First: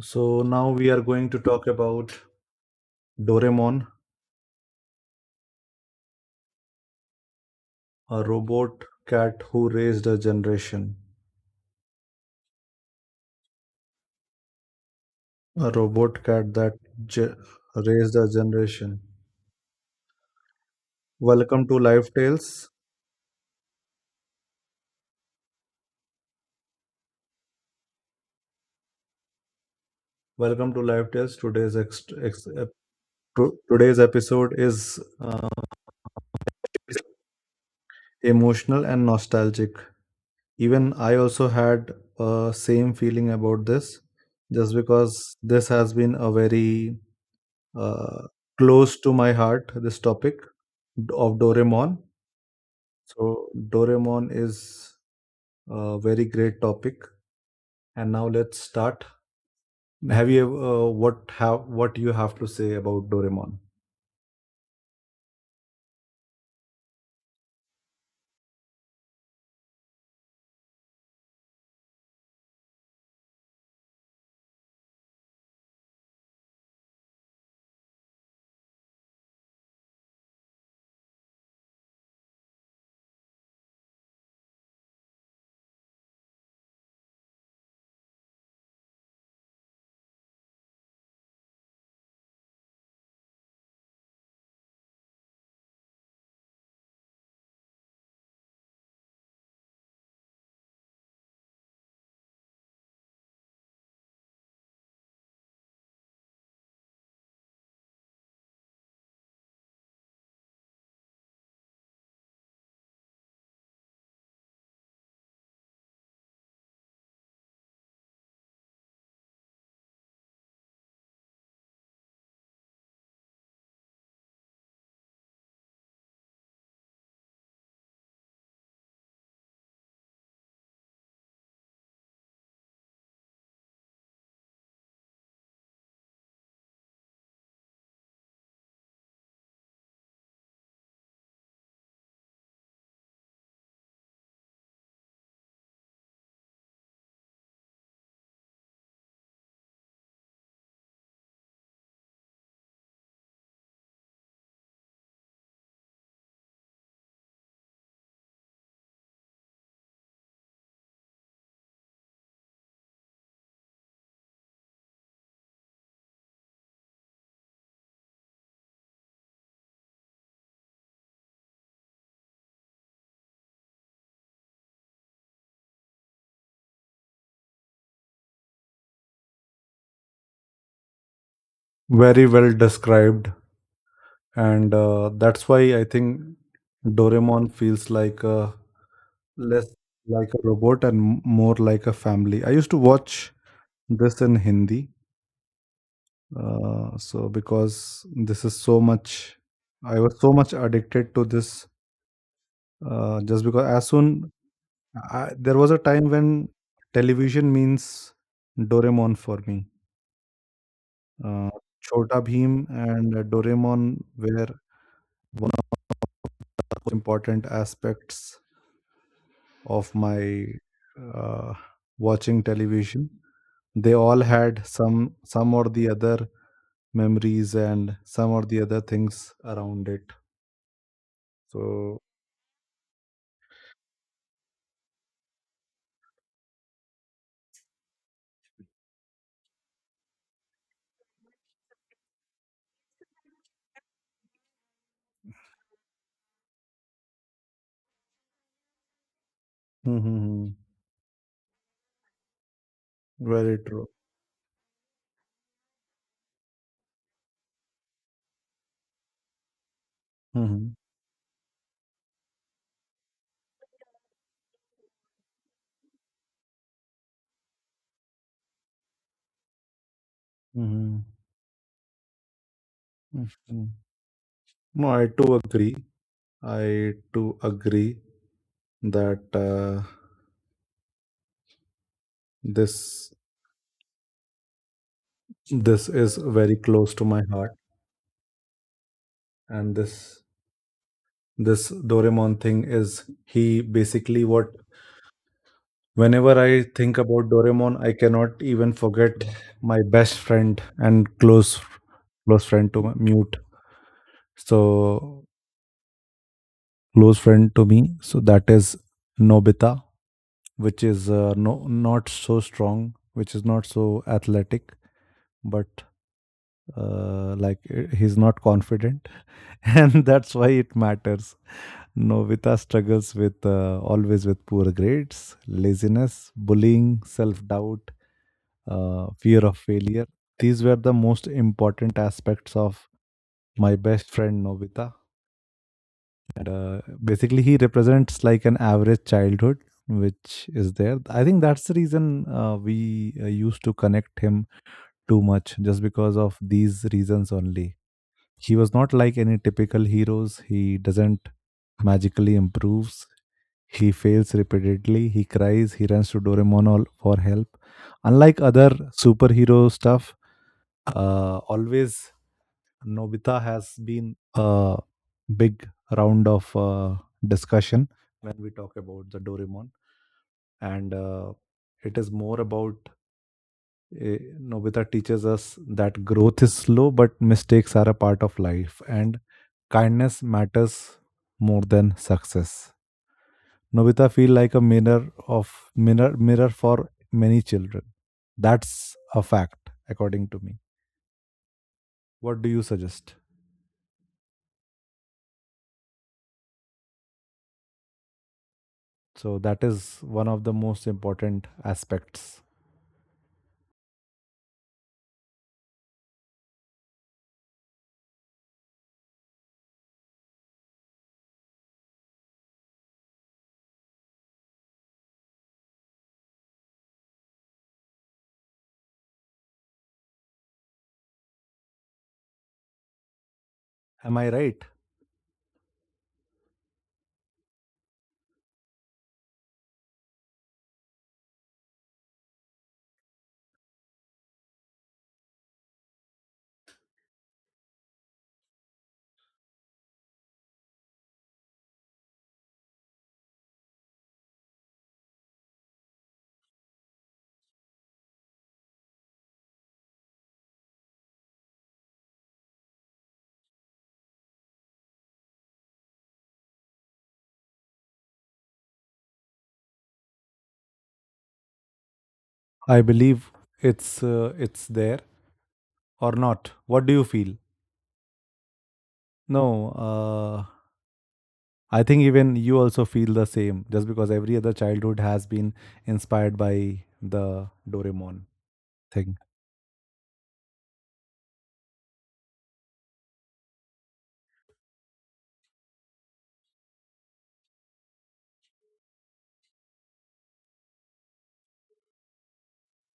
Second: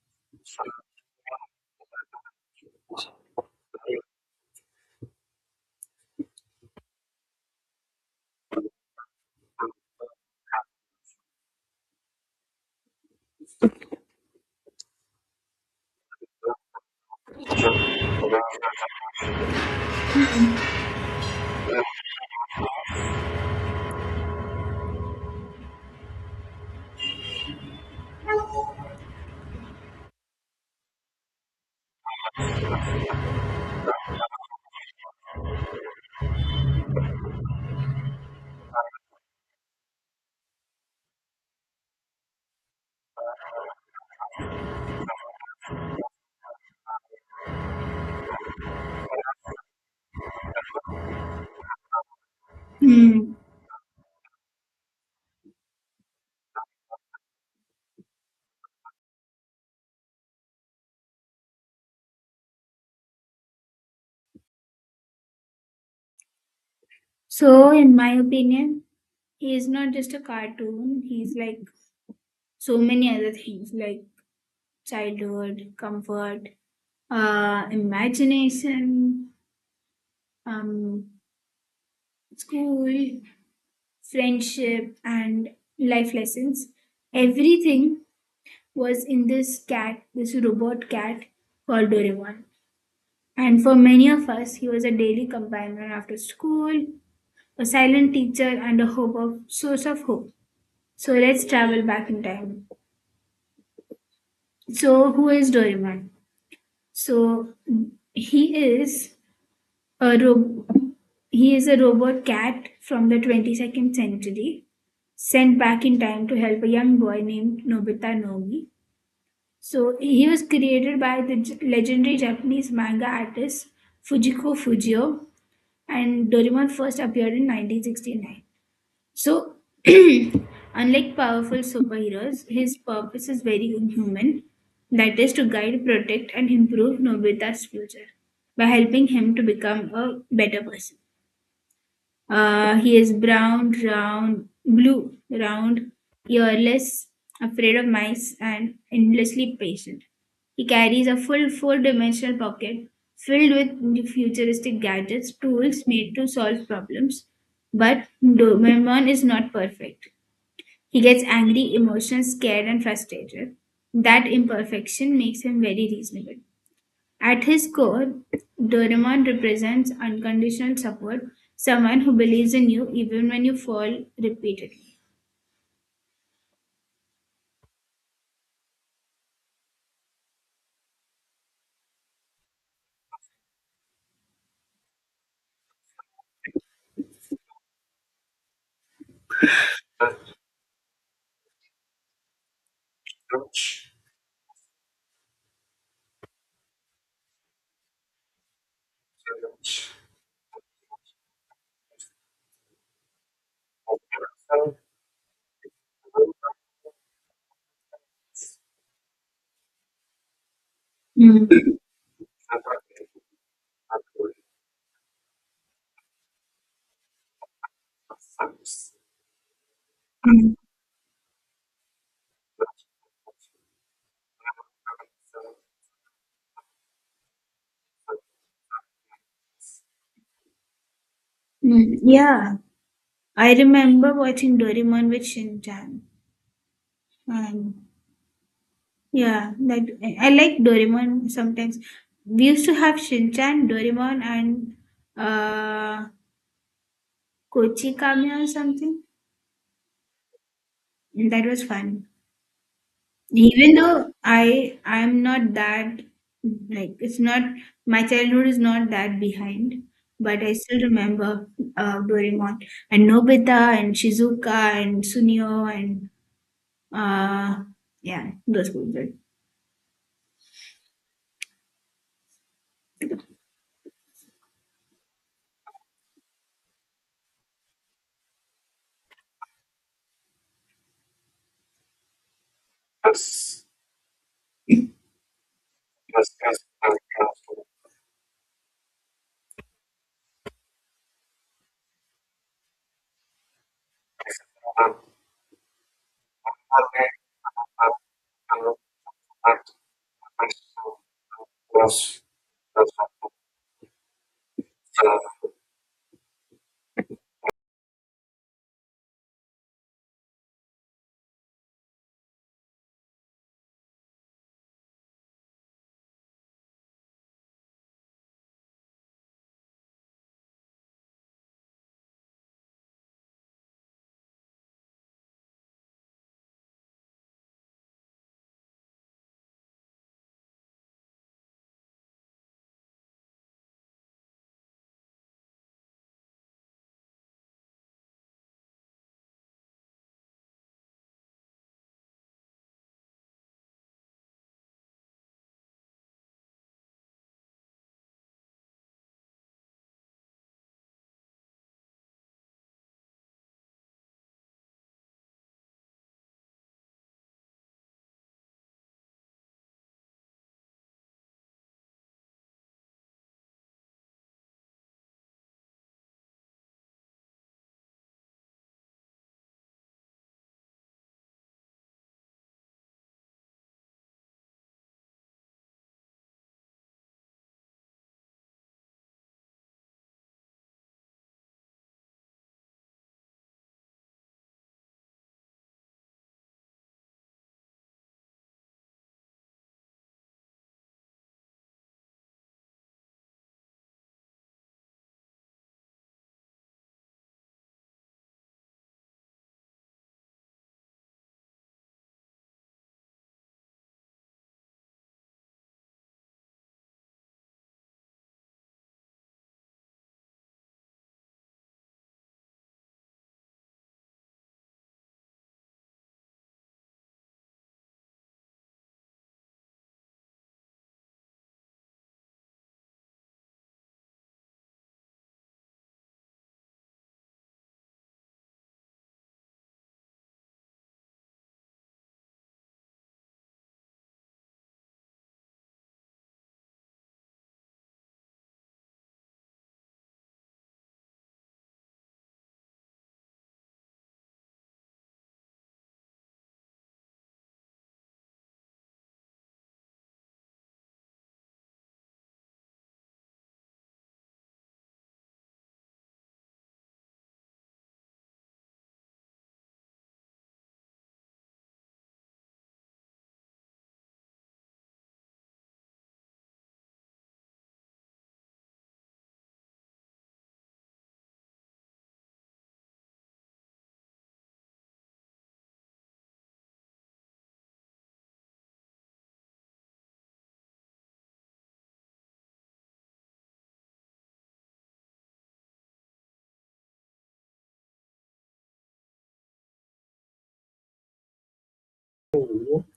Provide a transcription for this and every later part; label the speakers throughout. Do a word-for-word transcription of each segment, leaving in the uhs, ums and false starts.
Speaker 1: So now we are going to talk about Doraemon, a robot cat who raised a generation. A robot cat that ge- raised a generation. Welcome to Life Tales. Welcome to Life Tales. Today's ex- ex- ep- to- today's episode is uh, emotional and nostalgic. Even I also had uh, same feeling about this, just because this has been a very uh, close to my heart, this topic of Doraemon.
Speaker 2: Hmm.
Speaker 1: So Doraemon is a very great topic. And now let's start. Have you uh, what have what you have to say about Doraemon?
Speaker 2: So, in my opinion, he is not just a cartoon. He's like so many other things, like childhood, comfort, uh, imagination, um, school, friendship, and life lessons. Everything was in this cat, this robot cat called Doraemon. And for many of us, he was a daily companion after school, a silent teacher, and a hope of source of hope. So let's travel back in time. So who is Doraemon? So he is a ro- he is a robot cat from the twenty-second century sent back in time to help a young boy named Nobita Nomi. So he was created by the j- legendary Japanese manga artist Fujiko Fujio and Doraemon first appeared in nineteen sixty-nine. So, unlike powerful superheroes, his purpose is very human, that is, to guide, protect, and improve Nobita's future by helping him to become a better person. Uh, he is brown, round, blue, round, earless, afraid of mice, and endlessly patient. He carries a full four dimensional pocket filled with futuristic gadgets, tools made to solve problems. But Doberman is not perfect. He gets angry, emotional, scared, and frustrated. That imperfection makes him very reasonable. At his core, Doraemon represents unconditional support, someone who believes in you even when you fall repeatedly.
Speaker 1: Very well described, and uh, that's why I think Doraemon feels like a less like a robot and m- more like a family. I used to watch this in Hindi, uh, so because this is so much, I was so much addicted to this uh, just because as soon I, there was a time when television means Doraemon for me. Uh,
Speaker 2: Mm,
Speaker 1: Chota Bheem and uh, Doraemon were important aspects of my
Speaker 2: mm,
Speaker 1: uh, watching television. They all had some some or the other memories and some or the other things around it.
Speaker 2: mm,
Speaker 1: So,
Speaker 2: yeah, I remember watching Doraemon with Shinchan. And yeah, that I I like Doraemon sometimes. We used to have Shinchan, Doraemon, and uh, Kochi Kame or something.
Speaker 1: mm-hmm,
Speaker 2: That was fun.
Speaker 1: very
Speaker 2: Even
Speaker 1: true.
Speaker 2: though i i'm not that, like, it's not, my childhood is not that behind, but
Speaker 1: Hmm,
Speaker 2: I
Speaker 1: hmm,
Speaker 2: still remember uh Doraemon and Nobita and Shizuka and Sunio and uh yeah, those people.
Speaker 1: hmm, hmm, hmm, hmm. No, I too agree. I too agree that. Uh, this this is very close to my heart, and this this doraemon thing is he basically what whenever I think about doraemon I cannot even forget my best friend and close close friend to my mute so close friend to me, so that is Nobita, which is uh, no not so strong, which is not so athletic, but uh, like eh, he's not confident and that's why it matters. Novita struggles with uh, always with poor grades, laziness, bullying, self doubt, uh, fear of failure. These were the most important aspects of my best friend Novita. And uh, basically, he represents like an average childhood, which is there. I think that's the reason uh, we uh, used to connect him too much, just because of these reasons only. He was not like any typical heroes. He doesn't magically improves. He fails repeatedly. He cries. He runs to Doraemon all- for help. Unlike other superhero stuff, uh, always Nobita has been a big round of uh, discussion when we talk about the Doraemon, and uh, it is more about eh, Nobita teaches us that growth is slow, but mistakes are a part of life, and kindness matters more than success. Nobita feel like a mirror of mirror mirror for many children. That's a fact, according to me. What do you suggest? So that is one of the most important aspects. Am I right? I believe it's uh, it's there or not. What do you feel? No, uh, I think even you also feel the same, just because every other childhood has been inspired by the Doraemon thing,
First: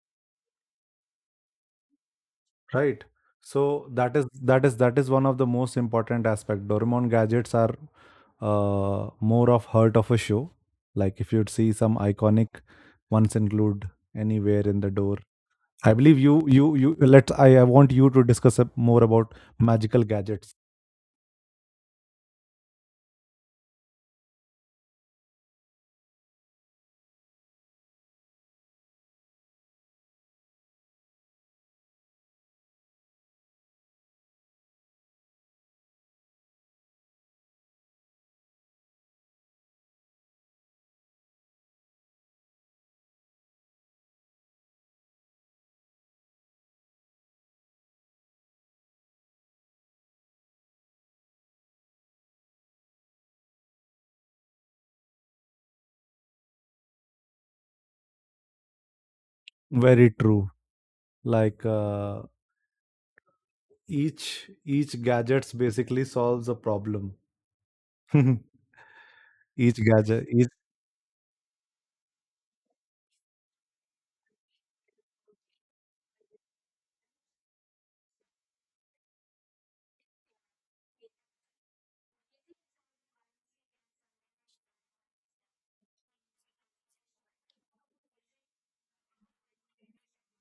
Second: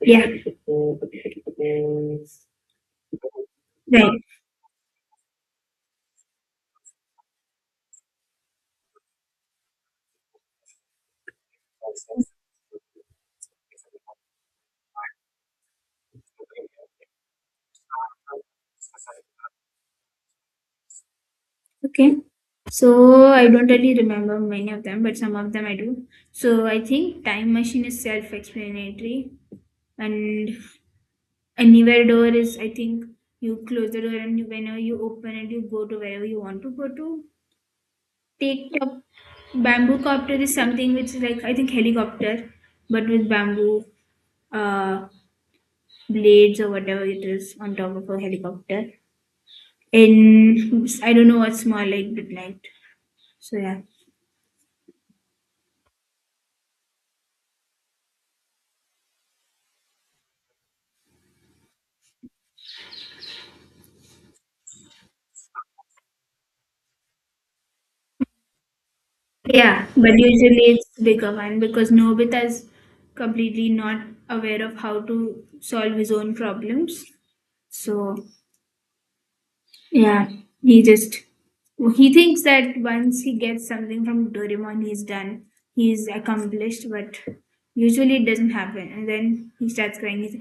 Speaker 2: Yeah.
Speaker 1: right? So
Speaker 2: Right.
Speaker 1: that is that is that is one of the most important aspect. Doraemon gadgets are uh, more of heart of a show. Like if you'd see some iconic ones include anywhere in the door. I believe you you you let's I, I want you to discuss a- more about magical gadgets.
Speaker 2: Okay, so I don't really remember many of them, but some of them I do. So I think time machine is self-explanatory, and anywhere door is, I think, you close the door and you, whenever you open it you go to wherever you want to go to take up. Bamboo copter is something which is like, I think, helicopter but with bamboo uh blades or whatever it is on top of a helicopter. And I don't know what's more like but light. So yeah.
Speaker 1: Very true. Like uh, each each gadgets basically solves a problem. Each
Speaker 2: Yeah, but
Speaker 1: gadget each
Speaker 2: usually it's bigger one because Nobita's completely not aware of how to solve his own problems. So yeah, he just, he thinks that once he gets something from Doraemon, he's done, he's accomplished, but usually it doesn't happen. And then he starts crying. He's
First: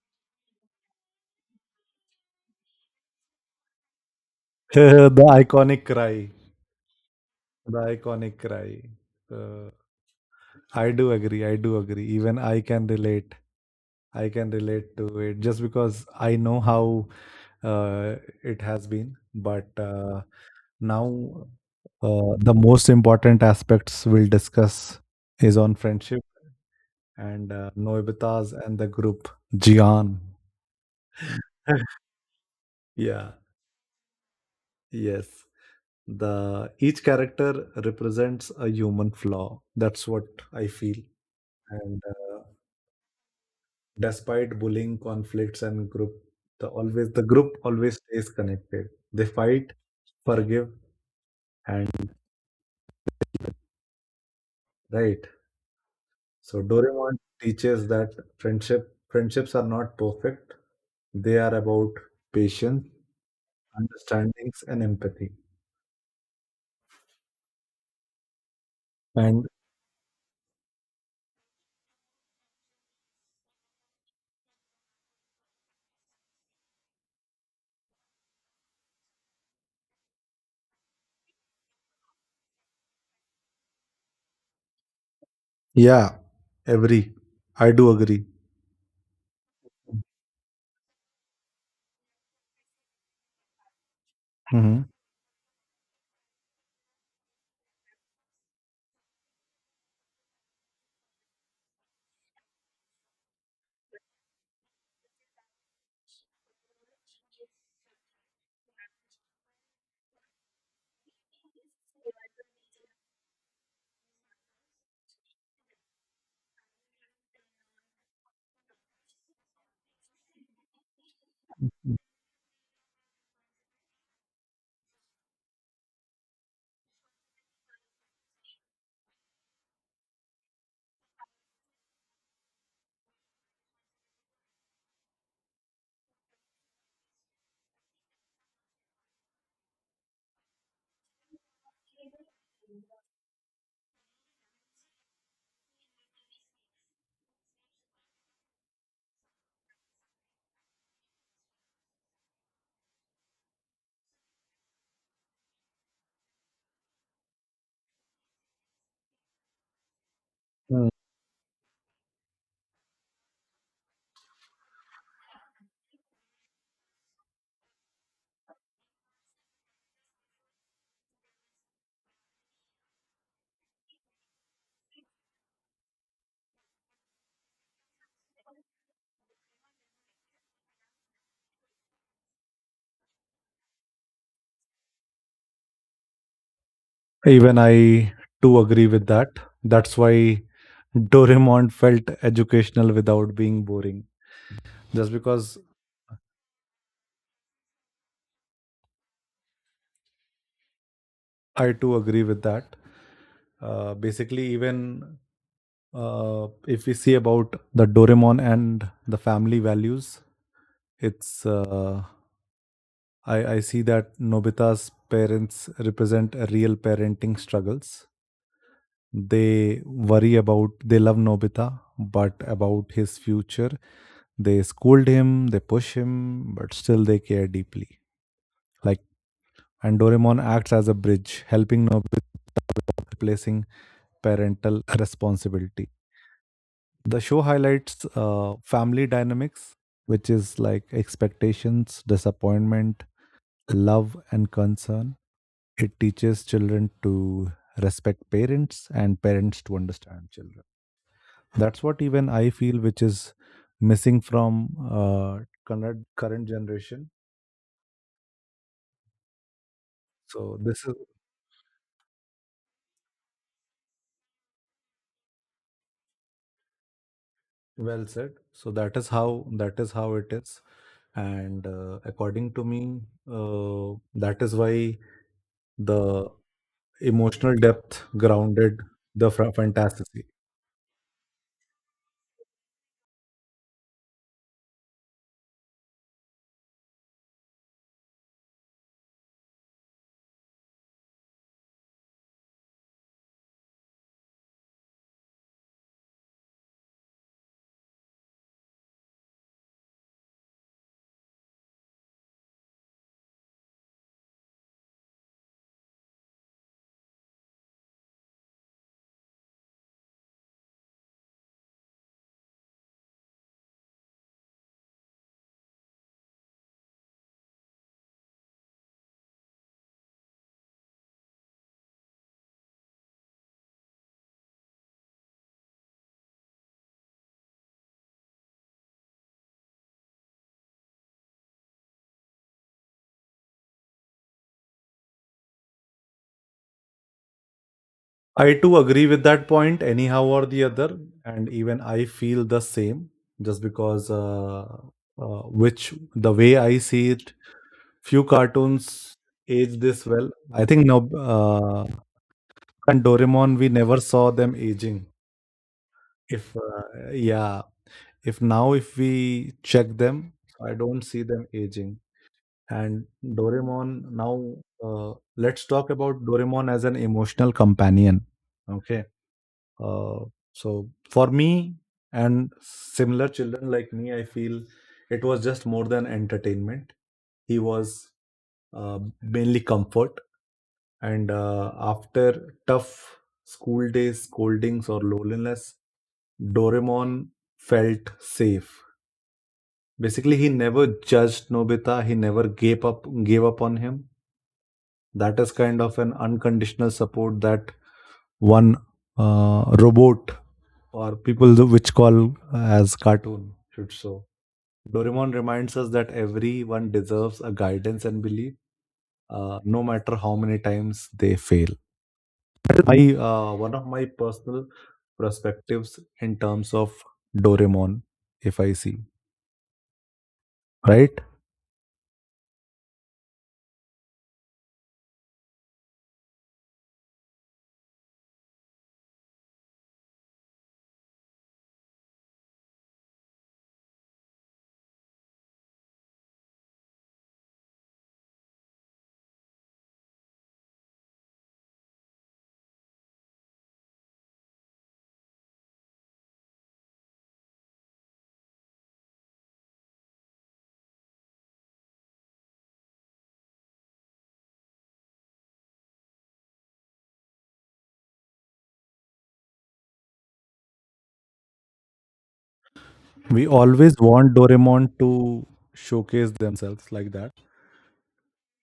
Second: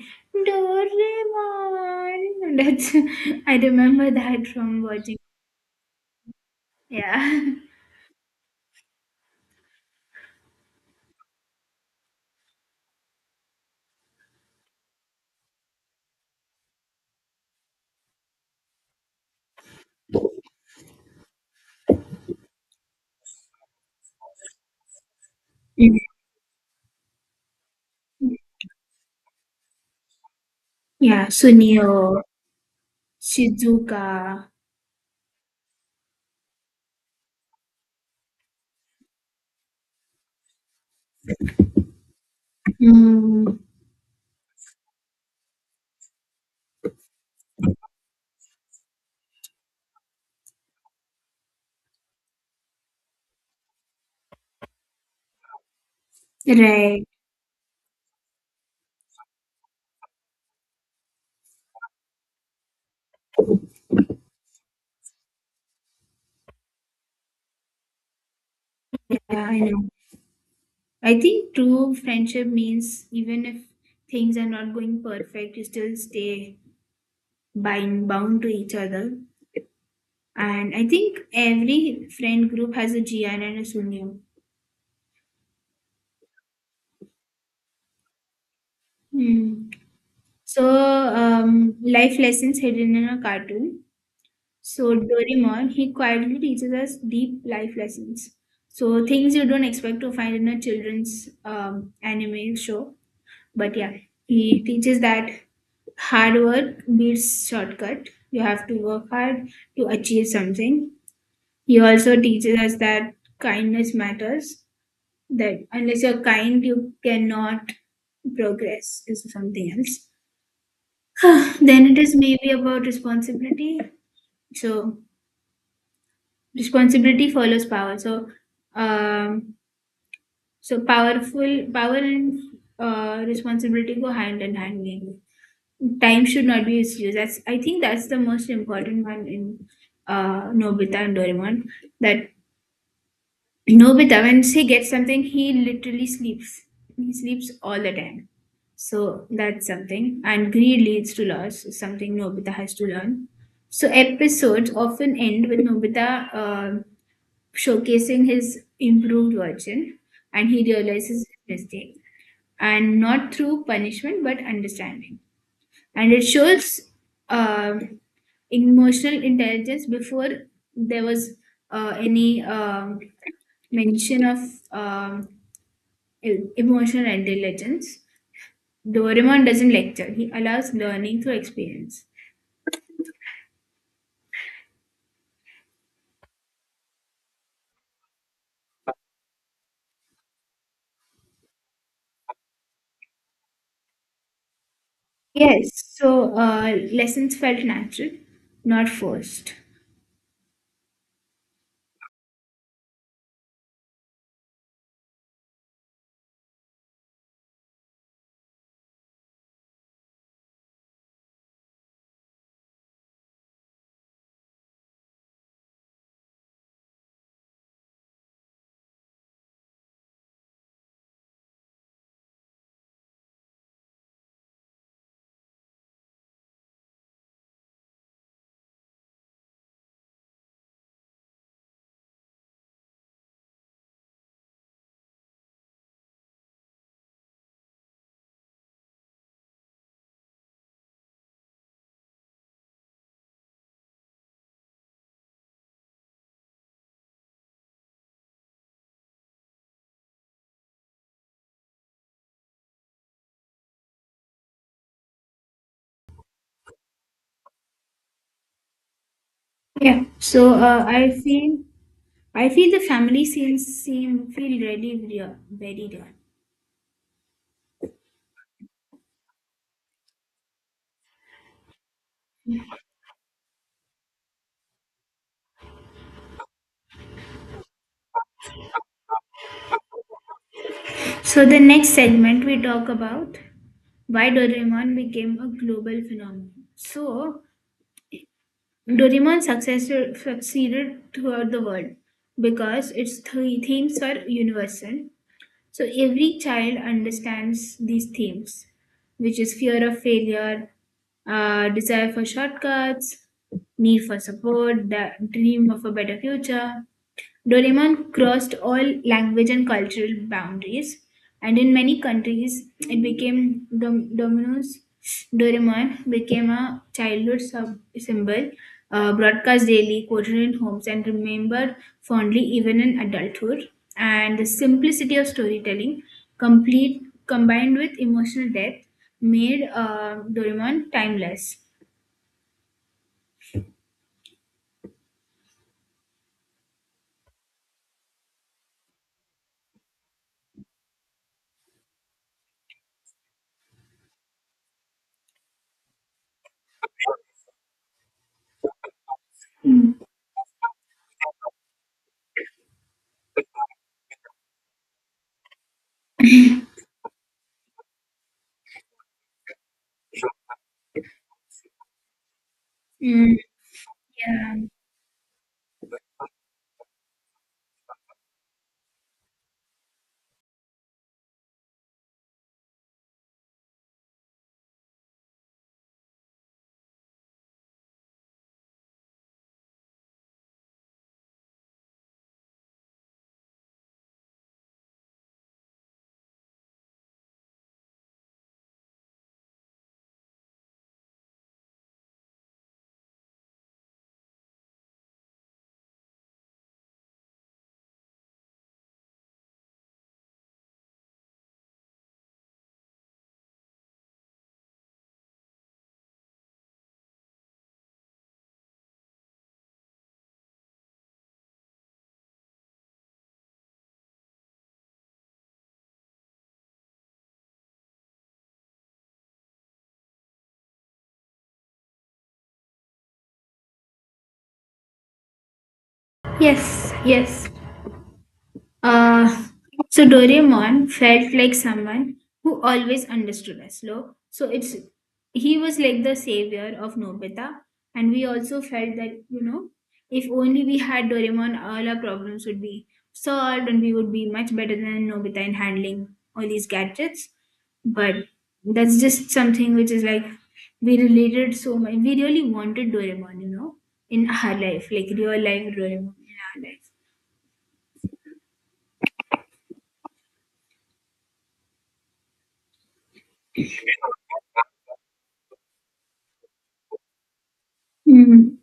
Speaker 2: Doraemon. That's I remember that from
Speaker 1: The
Speaker 2: watching.
Speaker 1: iconic cry.
Speaker 2: Yeah,
Speaker 1: The iconic cry. Uh, i do agree i do agree even i can relate i can relate to it just because I know how uh, it has been, but uh, now uh, the most important aspects we'll discuss is on
Speaker 2: mhm.
Speaker 1: friendship, and uh, noebitas and the group, Jian,
Speaker 2: Yeah. Sunio,
Speaker 1: yeah,
Speaker 2: Shizuka,
Speaker 1: yes. The each character represents a human flaw, that's what I feel. And uh,
Speaker 2: mm,
Speaker 1: despite bullying conflicts and group, the always the group always stays connected. They fight, forgive, and right. So
Speaker 2: right?
Speaker 1: Doraemon teaches that friendship friendships are not perfect. They are about patience, understandings, and empathy.
Speaker 2: Yeah,
Speaker 1: And
Speaker 2: I know. I think true friendship means even if things are not going perfect, you still stay bind bound to each other. And I think every friend group has a G N and a Sunyum.
Speaker 1: yeah, every, I do agree.
Speaker 2: Hmm. So, um, life lessons hidden in a cartoon.
Speaker 1: Hmm.
Speaker 2: So, Doraemon, he quietly teaches us deep life lessons. So, things you don't expect to find in a children's um, anime show. But yeah, he teaches that hard work beats shortcut. You have to work hard to achieve something. He also teaches us that kindness matters, that unless you're kind you cannot, progress is something else. Then it is maybe about responsibility. So responsibility follows power. So um, so powerful power and uh, responsibility go hand in hand, maybe. Time should not be misused, that's, I think that's the most important one in uh Nobita and Doraemon. That Nobita, when he gets something, he literally sleeps. He sleeps all the time. So that's something. And greed leads to loss, is something Nobita has to learn. So episodes often end with Nobita uh, showcasing his improved version and he realizes his mistake. And not through punishment, but understanding. And it shows uh, emotional intelligence before there was uh, any. Um mention of um, e- emotional intelligence. Doraemon doesn't lecture. He allows learning through experience.
Speaker 1: Even I do agree with that. That's why Doraemon felt educational without being boring. Just because
Speaker 2: Yes, so uh, lessons felt natural, not forced.
Speaker 1: I too agree with that. Uh, basically, even uh, if we see about the Doraemon and the family values, it's uh, I, I see that Nobita's parents represent real parenting struggles. They worry about, they love Nobita, but about his future, they scold him, they push him, but still they care deeply. Like, and Doraemon acts as a bridge, helping Nobita replacing parental responsibility. The show highlights uh, family dynamics, which is like expectations, disappointment, love, and concern. It teaches children to respect parents and parents to understand children. That's what even I feel, which is missing from uh, current current generation.
Speaker 2: Yeah. So
Speaker 1: So this
Speaker 2: uh,
Speaker 1: is
Speaker 2: I feel, I feel the family scenes seem feel really real, very real.
Speaker 1: well said. So that is how, that is how it is. And uh, according to me, uh, that is why the emotional depth grounded the fa- fantasy.
Speaker 2: So the next segment we talk about why Doraemon became a global phenomenon. So Doraemon successor, succeeded throughout the world because its three themes are universal. So every child understands these themes, which is fear of failure, uh, desire for shortcuts, need for support, the dream of a better future. Doraemon crossed all language and cultural boundaries, and in many countries, it became Dom- Domino's. Doraemon became a childhood sub- symbol, uh, broadcast daily, quoted in homes, and remembered fondly even in adulthood. And the simplicity of storytelling, complete combined with emotional depth, made uh, Doraemon timeless.
Speaker 1: I too agree with that point anyhow or the other, and even I feel the same just because uh, uh, which the way I see it, few cartoons age
Speaker 2: Mm.
Speaker 1: this well. I think no, uh, and Doraemon, we never saw them aging. If uh, yeah, if now if we check them, so I don't see them aging. And
Speaker 2: Mm,
Speaker 1: Doraemon now,
Speaker 2: yeah.
Speaker 1: uh, let's talk about Doraemon as an emotional companion. Okay, uh, so for me and similar children like me, I feel it was just more than entertainment. He was uh, mainly comfort. And uh, after tough school days, scoldings, or loneliness, Doraemon felt safe. Basically, he never judged Nobita. He never gave up gave up on him. That is kind of an unconditional support that one uh, robot or people th- which call as cartoon should show. Doraemon reminds us that everyone deserves a guidance and belief, uh, no matter how many times they fail. My uh, one of my personal perspectives in terms of Doraemon, if I see right,
Speaker 2: Yes. Yes. Uh, so Doraemon felt like someone who always understood us. Lo. So it's, he was like the savior of Nobita, and we also felt that, you know, if only we had Doraemon, all our problems would be solved, and we would be much better than Nobita in handling all these gadgets. But that's just something which is like, we related so much. We really wanted Doraemon, you know, in our life, like real life Doraemon in our life.
Speaker 1: we always want Doraemon to showcase themselves like that.
Speaker 2: Mhm.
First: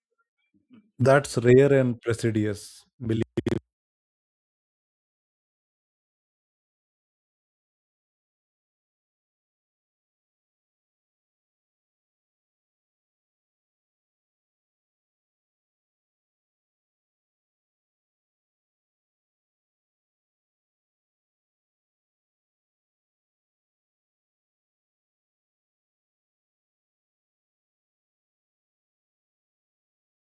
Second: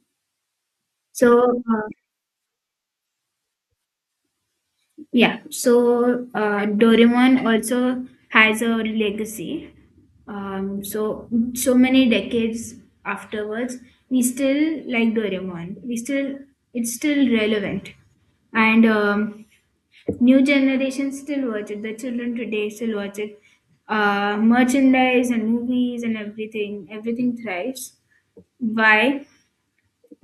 Speaker 1: That's
Speaker 2: So
Speaker 1: rare
Speaker 2: uh,
Speaker 1: and prestigious. Believe.
Speaker 2: yeah, so uh, Doraemon also has a legacy. Um, so so many decades afterwards, we still like Doraemon. We still, it's still relevant, and um, new generation still watch it. The children today still watch it. Uh, merchandise and movies and everything, everything thrives. Why?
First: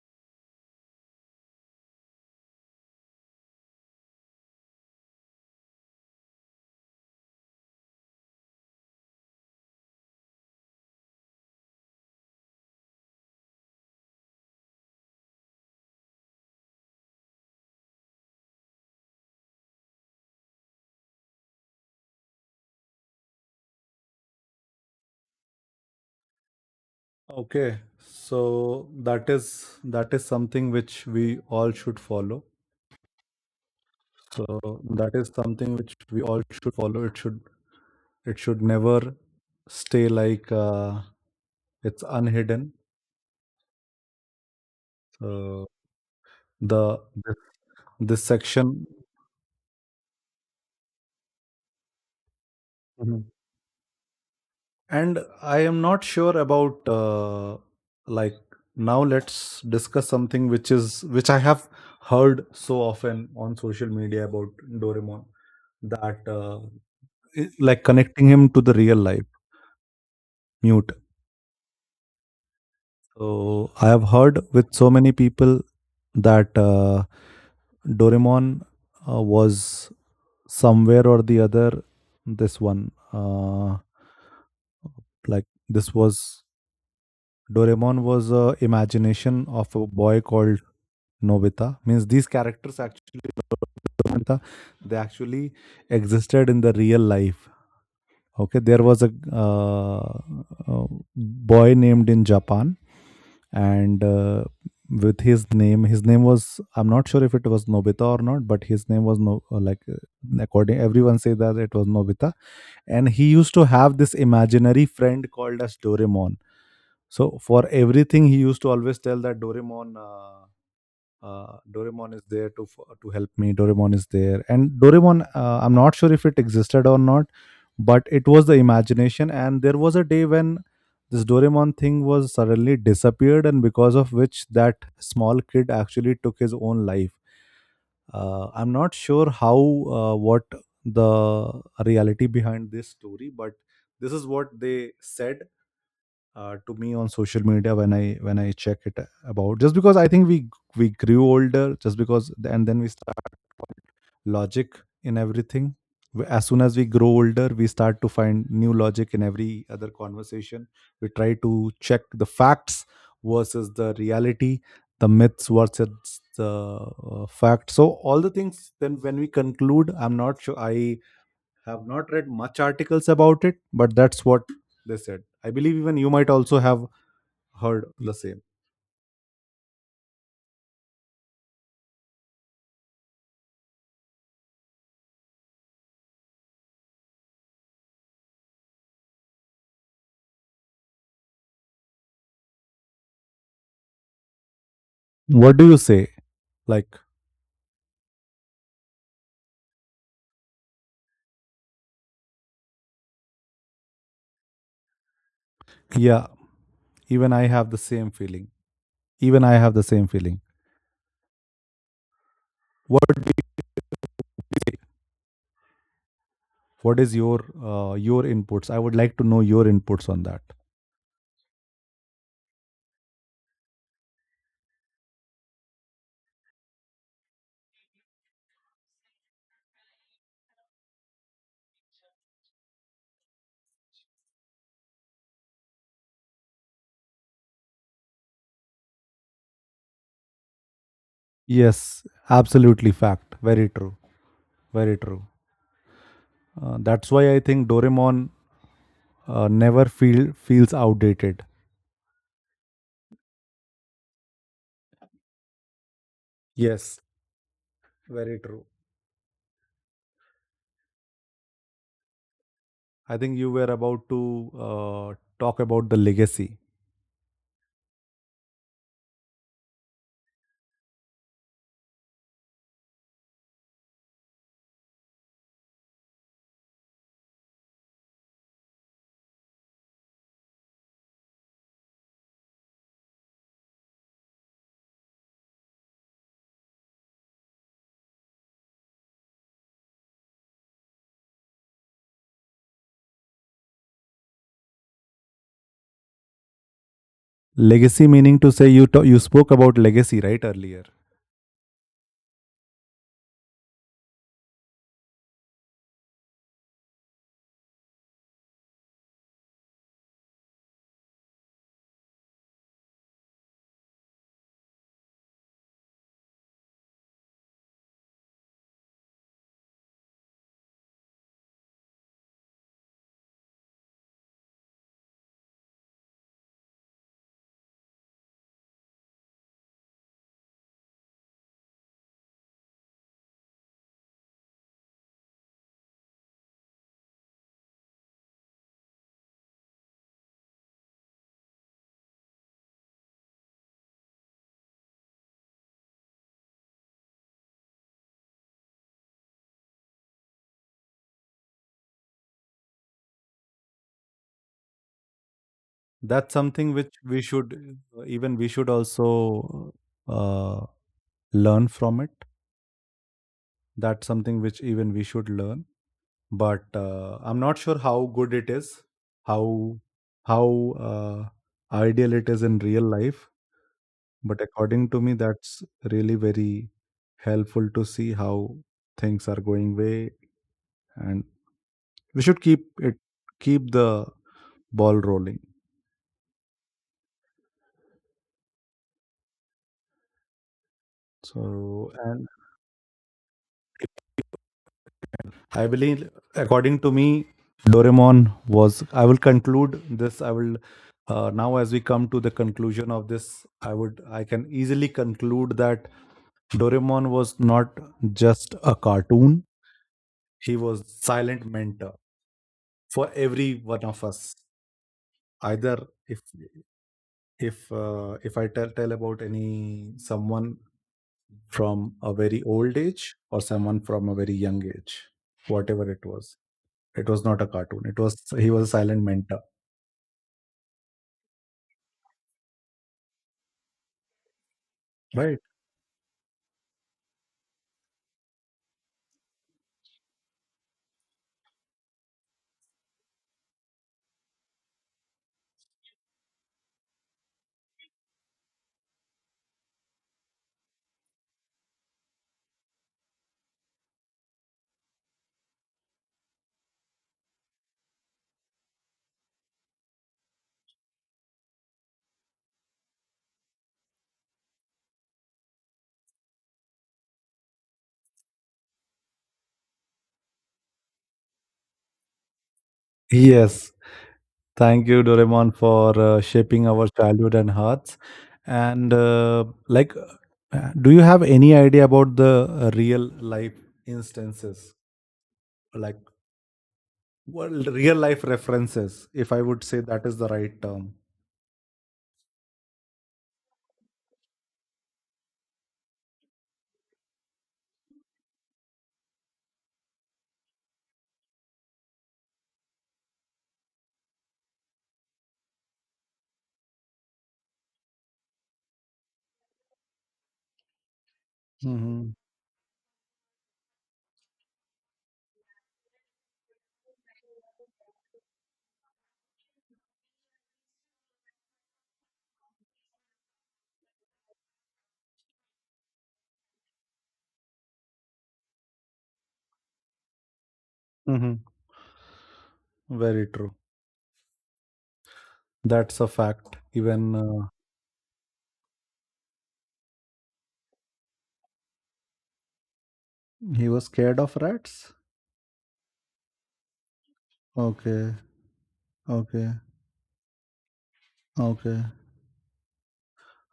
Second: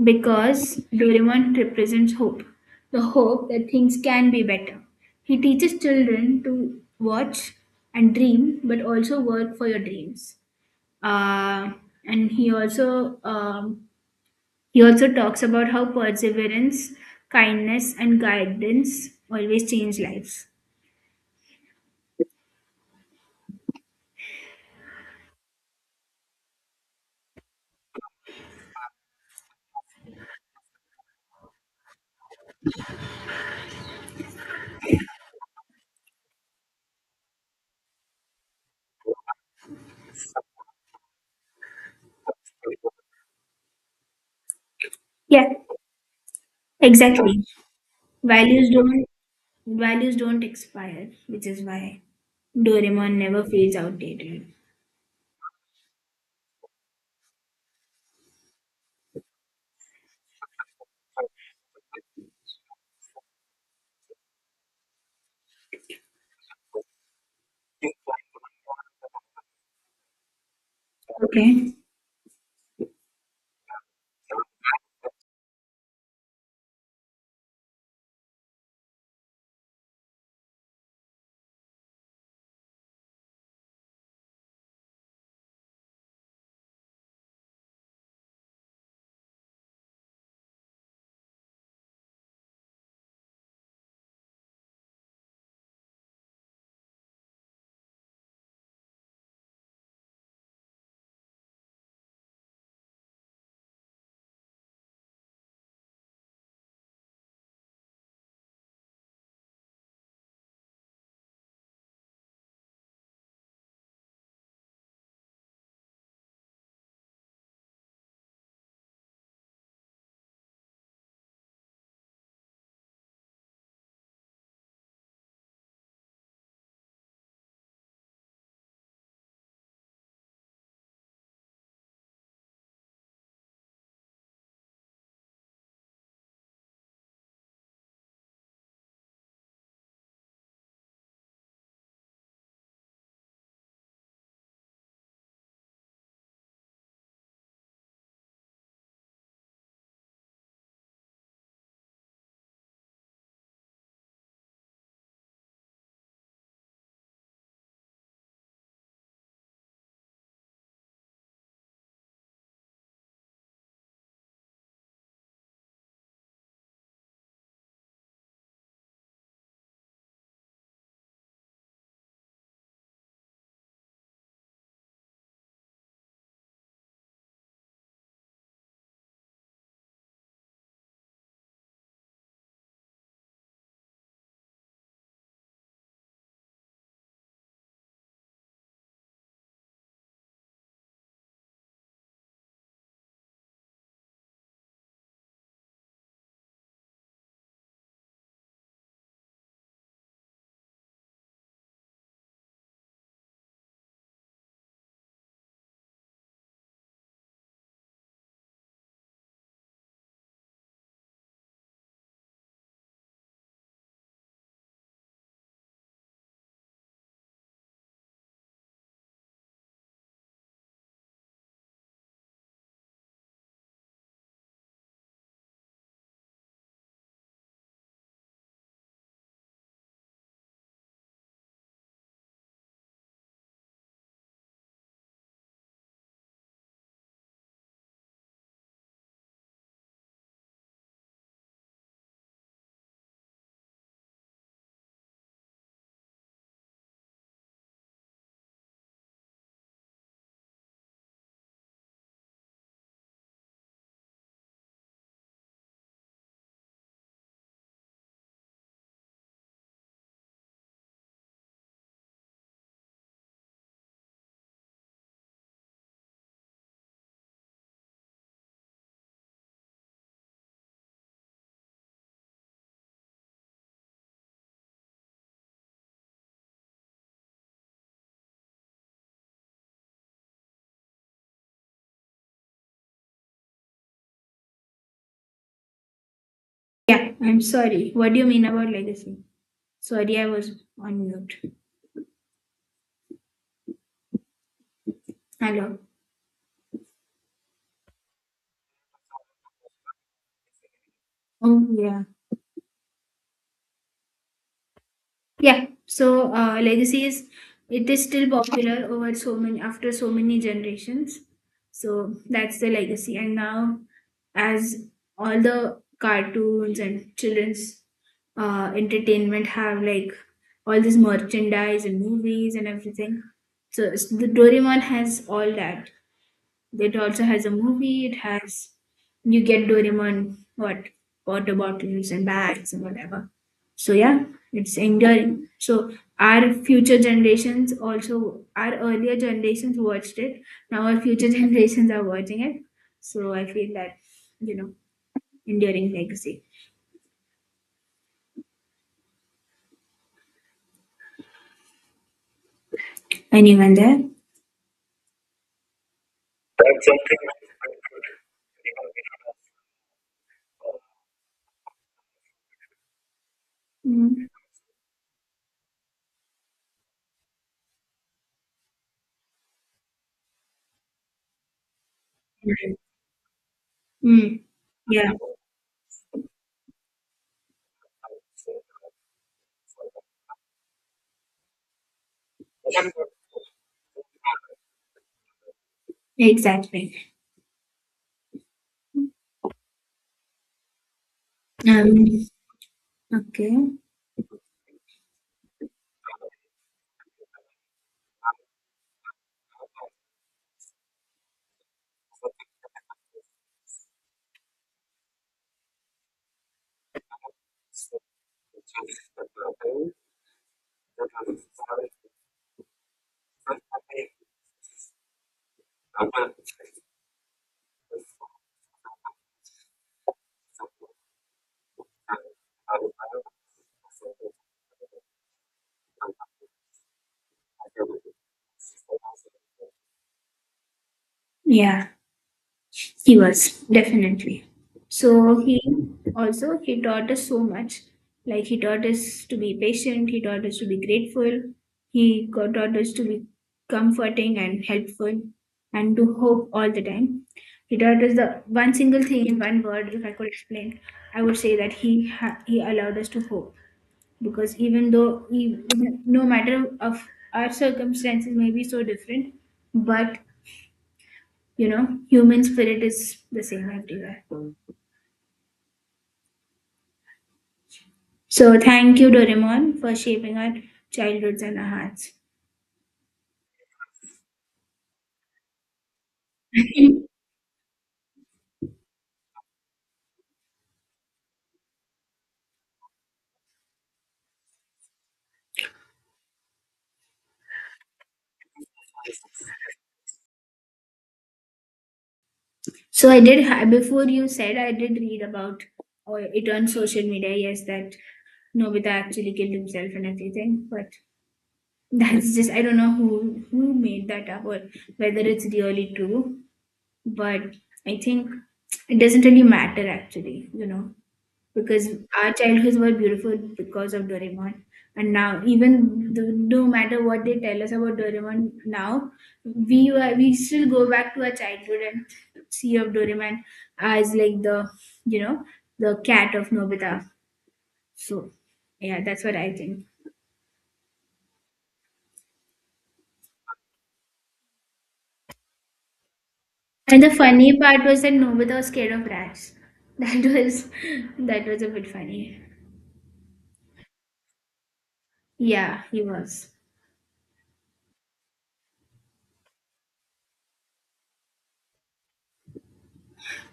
Speaker 2: Because Doraemon represents hope, the hope that things can be better. He teaches children to watch and dream, but also work for your dreams. Uh, and he also um, he also talks about how perseverance, kindness, and guidance always change lives.
Speaker 1: Okay, so that is, that is something which we all should follow. So that is something which we all should follow. It should, it should never stay like uh, it's unhidden.
Speaker 2: Yeah,
Speaker 1: So the, this
Speaker 2: exactly.
Speaker 1: this
Speaker 2: Values
Speaker 1: section.
Speaker 2: don't Values don't expire, which is why Doraemon
Speaker 1: Mhm.
Speaker 2: never feels outdated.
Speaker 1: And I am not sure about uh, like now. Let's discuss something which is, which I have heard so often on social media about Doraemon, that uh, i- like connecting him to the real life mute.
Speaker 2: Okay.
Speaker 1: So I have heard with so many people that uh, Doraemon uh, was somewhere or the other this one, uh, like this was Doraemon was a imagination of a boy called Nobita. Means these characters actually Nobita, they actually existed in the real life. Okay, there was a, uh, a boy named in Japan, and uh, with his name, his name was, I'm not sure if it was Nobita or not, but his name was no uh, like uh, according everyone say that it was Nobita, and he used to have this imaginary friend called as Doraemon. So for everything, he used to always tell that Doraemon, uh, uh, Doraemon is there to f- to help me. Doraemon is there, and Doraemon. Uh, I'm not sure if it existed or not, but it was the imagination. And there was a day when this Doraemon thing was suddenly disappeared, and because of which that small kid actually took his own life. Uh, I'm not sure how uh, what the reality behind this story, but this is what they said uh, to me on social media when i when I check it about. Just because I think we we grew older, just because, and then we start logic in everything. We- as soon as we grow older, we start to find new logic in every other conversation. We try to check the facts versus the reality, the myths versus the uh, fact. So all the things, then when we conclude, I'm not sure, I have not read much articles about it, but that's what they said. I believe even you might also have heard the same. What do you say? Like, yeah, even I have the same feeling. Even I have the same feeling. What what is your uh, your inputs? I would like to know your inputs on that. Yes, absolutely fact. Very true. Very true. Uh, that's why I think Doraemon uh, never feel feels outdated. Yes, very true. I think you were about to uh, talk about the legacy.
Speaker 2: Yeah, I'm sorry. What do you mean about legacy? Sorry, I was on mute. Hello.
Speaker 1: Legacy meaning to say you ta- you spoke about legacy right earlier.
Speaker 2: Oh, yeah. Yeah. So, uh, legacy is, it is still popular over so many, after so many generations. So that's the legacy. And now, as all the cartoons and children's uh, entertainment have like all this merchandise and movies and everything, so it's- the Doraemon has all that. It also has a movie. It has, you get Doraemon, what, water bottles and bags and whatever. So yeah, it's enduring. So our future generations, also our earlier generations watched it. Now our future generations are watching it. So I feel that, you know, enduring legacy. Anyone there?
Speaker 1: That's something which we should, even we should also uh, learn from it. That's
Speaker 2: Mm.
Speaker 1: something which even we should learn. But uh, I'm not sure how good it is, how how uh, ideal it is in real life. But
Speaker 2: Mm.
Speaker 1: according to
Speaker 2: Yeah,
Speaker 1: me, that's really very helpful to see how things are going way, and we should keep it, keep the ball rolling.
Speaker 2: exactly.
Speaker 1: So
Speaker 2: Um.
Speaker 1: and
Speaker 2: Okay.
Speaker 1: I believe, according to me, Doraemon was. I will conclude this. I will, uh, now, as we come to the conclusion of this, I would, I can easily conclude that Doraemon was not just a cartoon. He was silent mentor for every one of us. Either if if uh, if I tell tell about any someone from a very old age or someone from a very young age, whatever it was, it was not a cartoon. It was, he was a silent mentor,
Speaker 2: Yeah. He was definitely. So
Speaker 1: right?
Speaker 2: he also, he taught us so much. Like he taught us to be patient. He taught us to be grateful. He got- taught us to be comforting and helpful, and to hope all the time. He taught us the one single thing in one word. If I could explain, I would say that he ha- he allowed us to hope, because even though, even, no matter of our circumstances may be so different, but you know, human spirit is the same everywhere. So thank you, Doraemon, for shaping our childhoods and our hearts.
Speaker 1: Yes. Thank you, Doraemon, for uh, shaping our childhood and hearts. And uh, like, uh, do you have any idea about the uh, real life instances, like, well, real life references? If I would say that is the right term.
Speaker 2: So I did ha- before you said, I did read about or it on social media. Yes, that Nobita actually killed himself and everything, but that's just, I don't know who who made that up or whether it's really true. But I think it doesn't really matter actually, you know. Because
Speaker 1: Hmm.
Speaker 2: our childhoods were beautiful because of Doraemon. And now, even th- no matter what they tell us about Doraemon now, we were, we still go back to our childhood and see of Doraemon as like the, you know, the cat of Nobita. So yeah, that's what I think.
Speaker 1: Hmm. Very true. That's a fact.
Speaker 2: And the
Speaker 1: Even uh,
Speaker 2: funny part was that Nobita was scared of rats. That was, that was a bit funny.
Speaker 1: he was scared of rats.
Speaker 2: Yeah, he was.
Speaker 1: Okay. Okay. Okay.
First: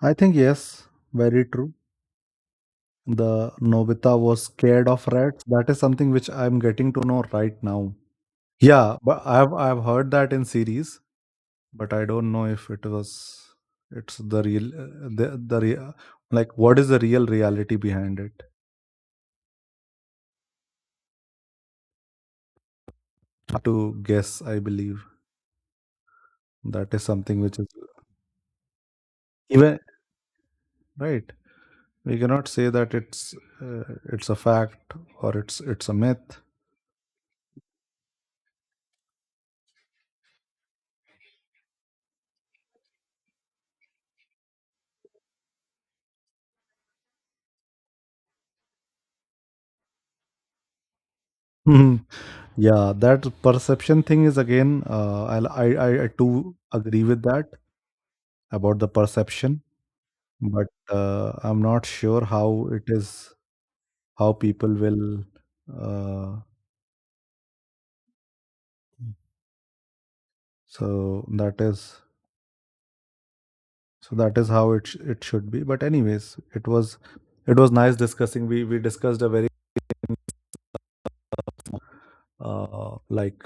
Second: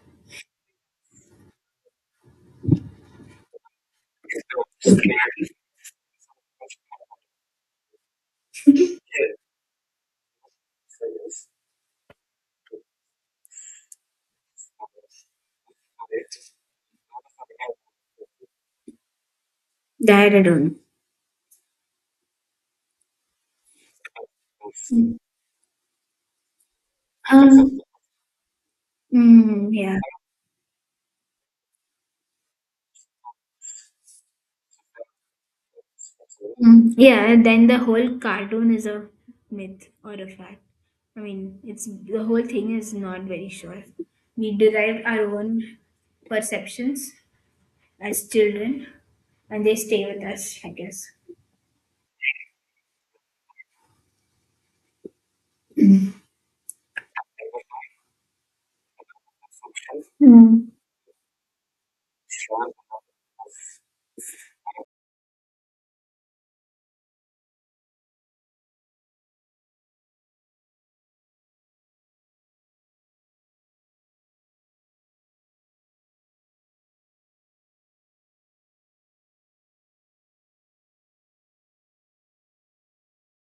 Speaker 1: I think yes. Very true. The Nobita was scared of rats. That is something which I'm getting to know right now. Yeah, but I've I've heard that in series, but I don't know if it was, it's the real uh, the the rea- like what is the real reality behind it.
Speaker 2: That I don't.
Speaker 1: Hard to guess, I believe, that is something which is,
Speaker 2: Um, mm,
Speaker 1: even
Speaker 2: yeah.
Speaker 1: right. We cannot say that it's uh, it's a fact or it's it's a myth.
Speaker 2: Mm, yeah, and then the whole cartoon is a myth or a fact. I mean, it's, the whole thing is not very sure. We derive our own perceptions as children, and they stay with us, I guess.
Speaker 1: Mhm. Yeah, that perception thing is again. Uh, I'll, I I I too agree with that about the perception, but
Speaker 2: Hmm.
Speaker 1: uh, I'm not sure how it is, how people will. Uh, so that is, so that is how it sh- it should be. But anyways, it was, it was nice discussing. We we discussed a very uh, like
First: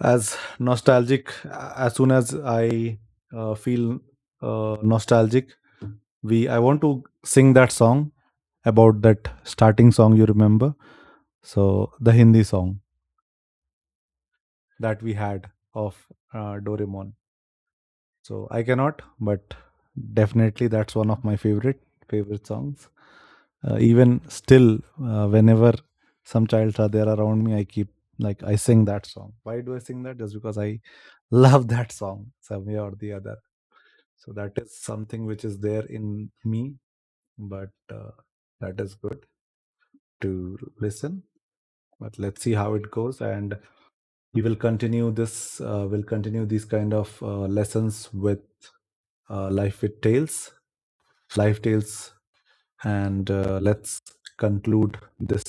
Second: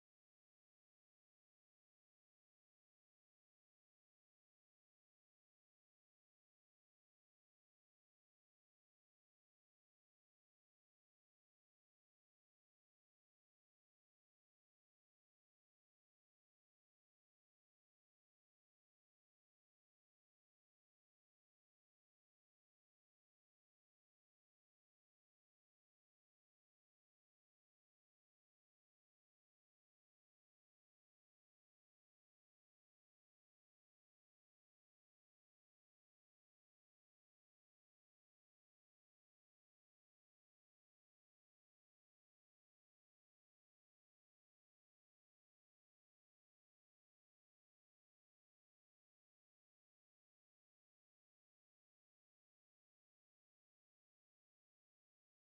Speaker 1: as nostalgic. As soon as I uh, feel uh, nostalgic. We, I want to sing that song about that starting song you remember. So the Hindi song that we had of uh, Doraemon. So I cannot, but definitely that's one of my favorite favorite songs. Uh, even still, uh, whenever some childs are there around me, I keep, like, I sing that song. Why do I sing that? Just because I love that song some way or the other. So that is something which is there in me, but uh, that is good to listen. But let's see how it goes, and we will continue this, uh, we'll continue these kind of uh, lessons with uh, life with tales, life tales, and uh, let's conclude this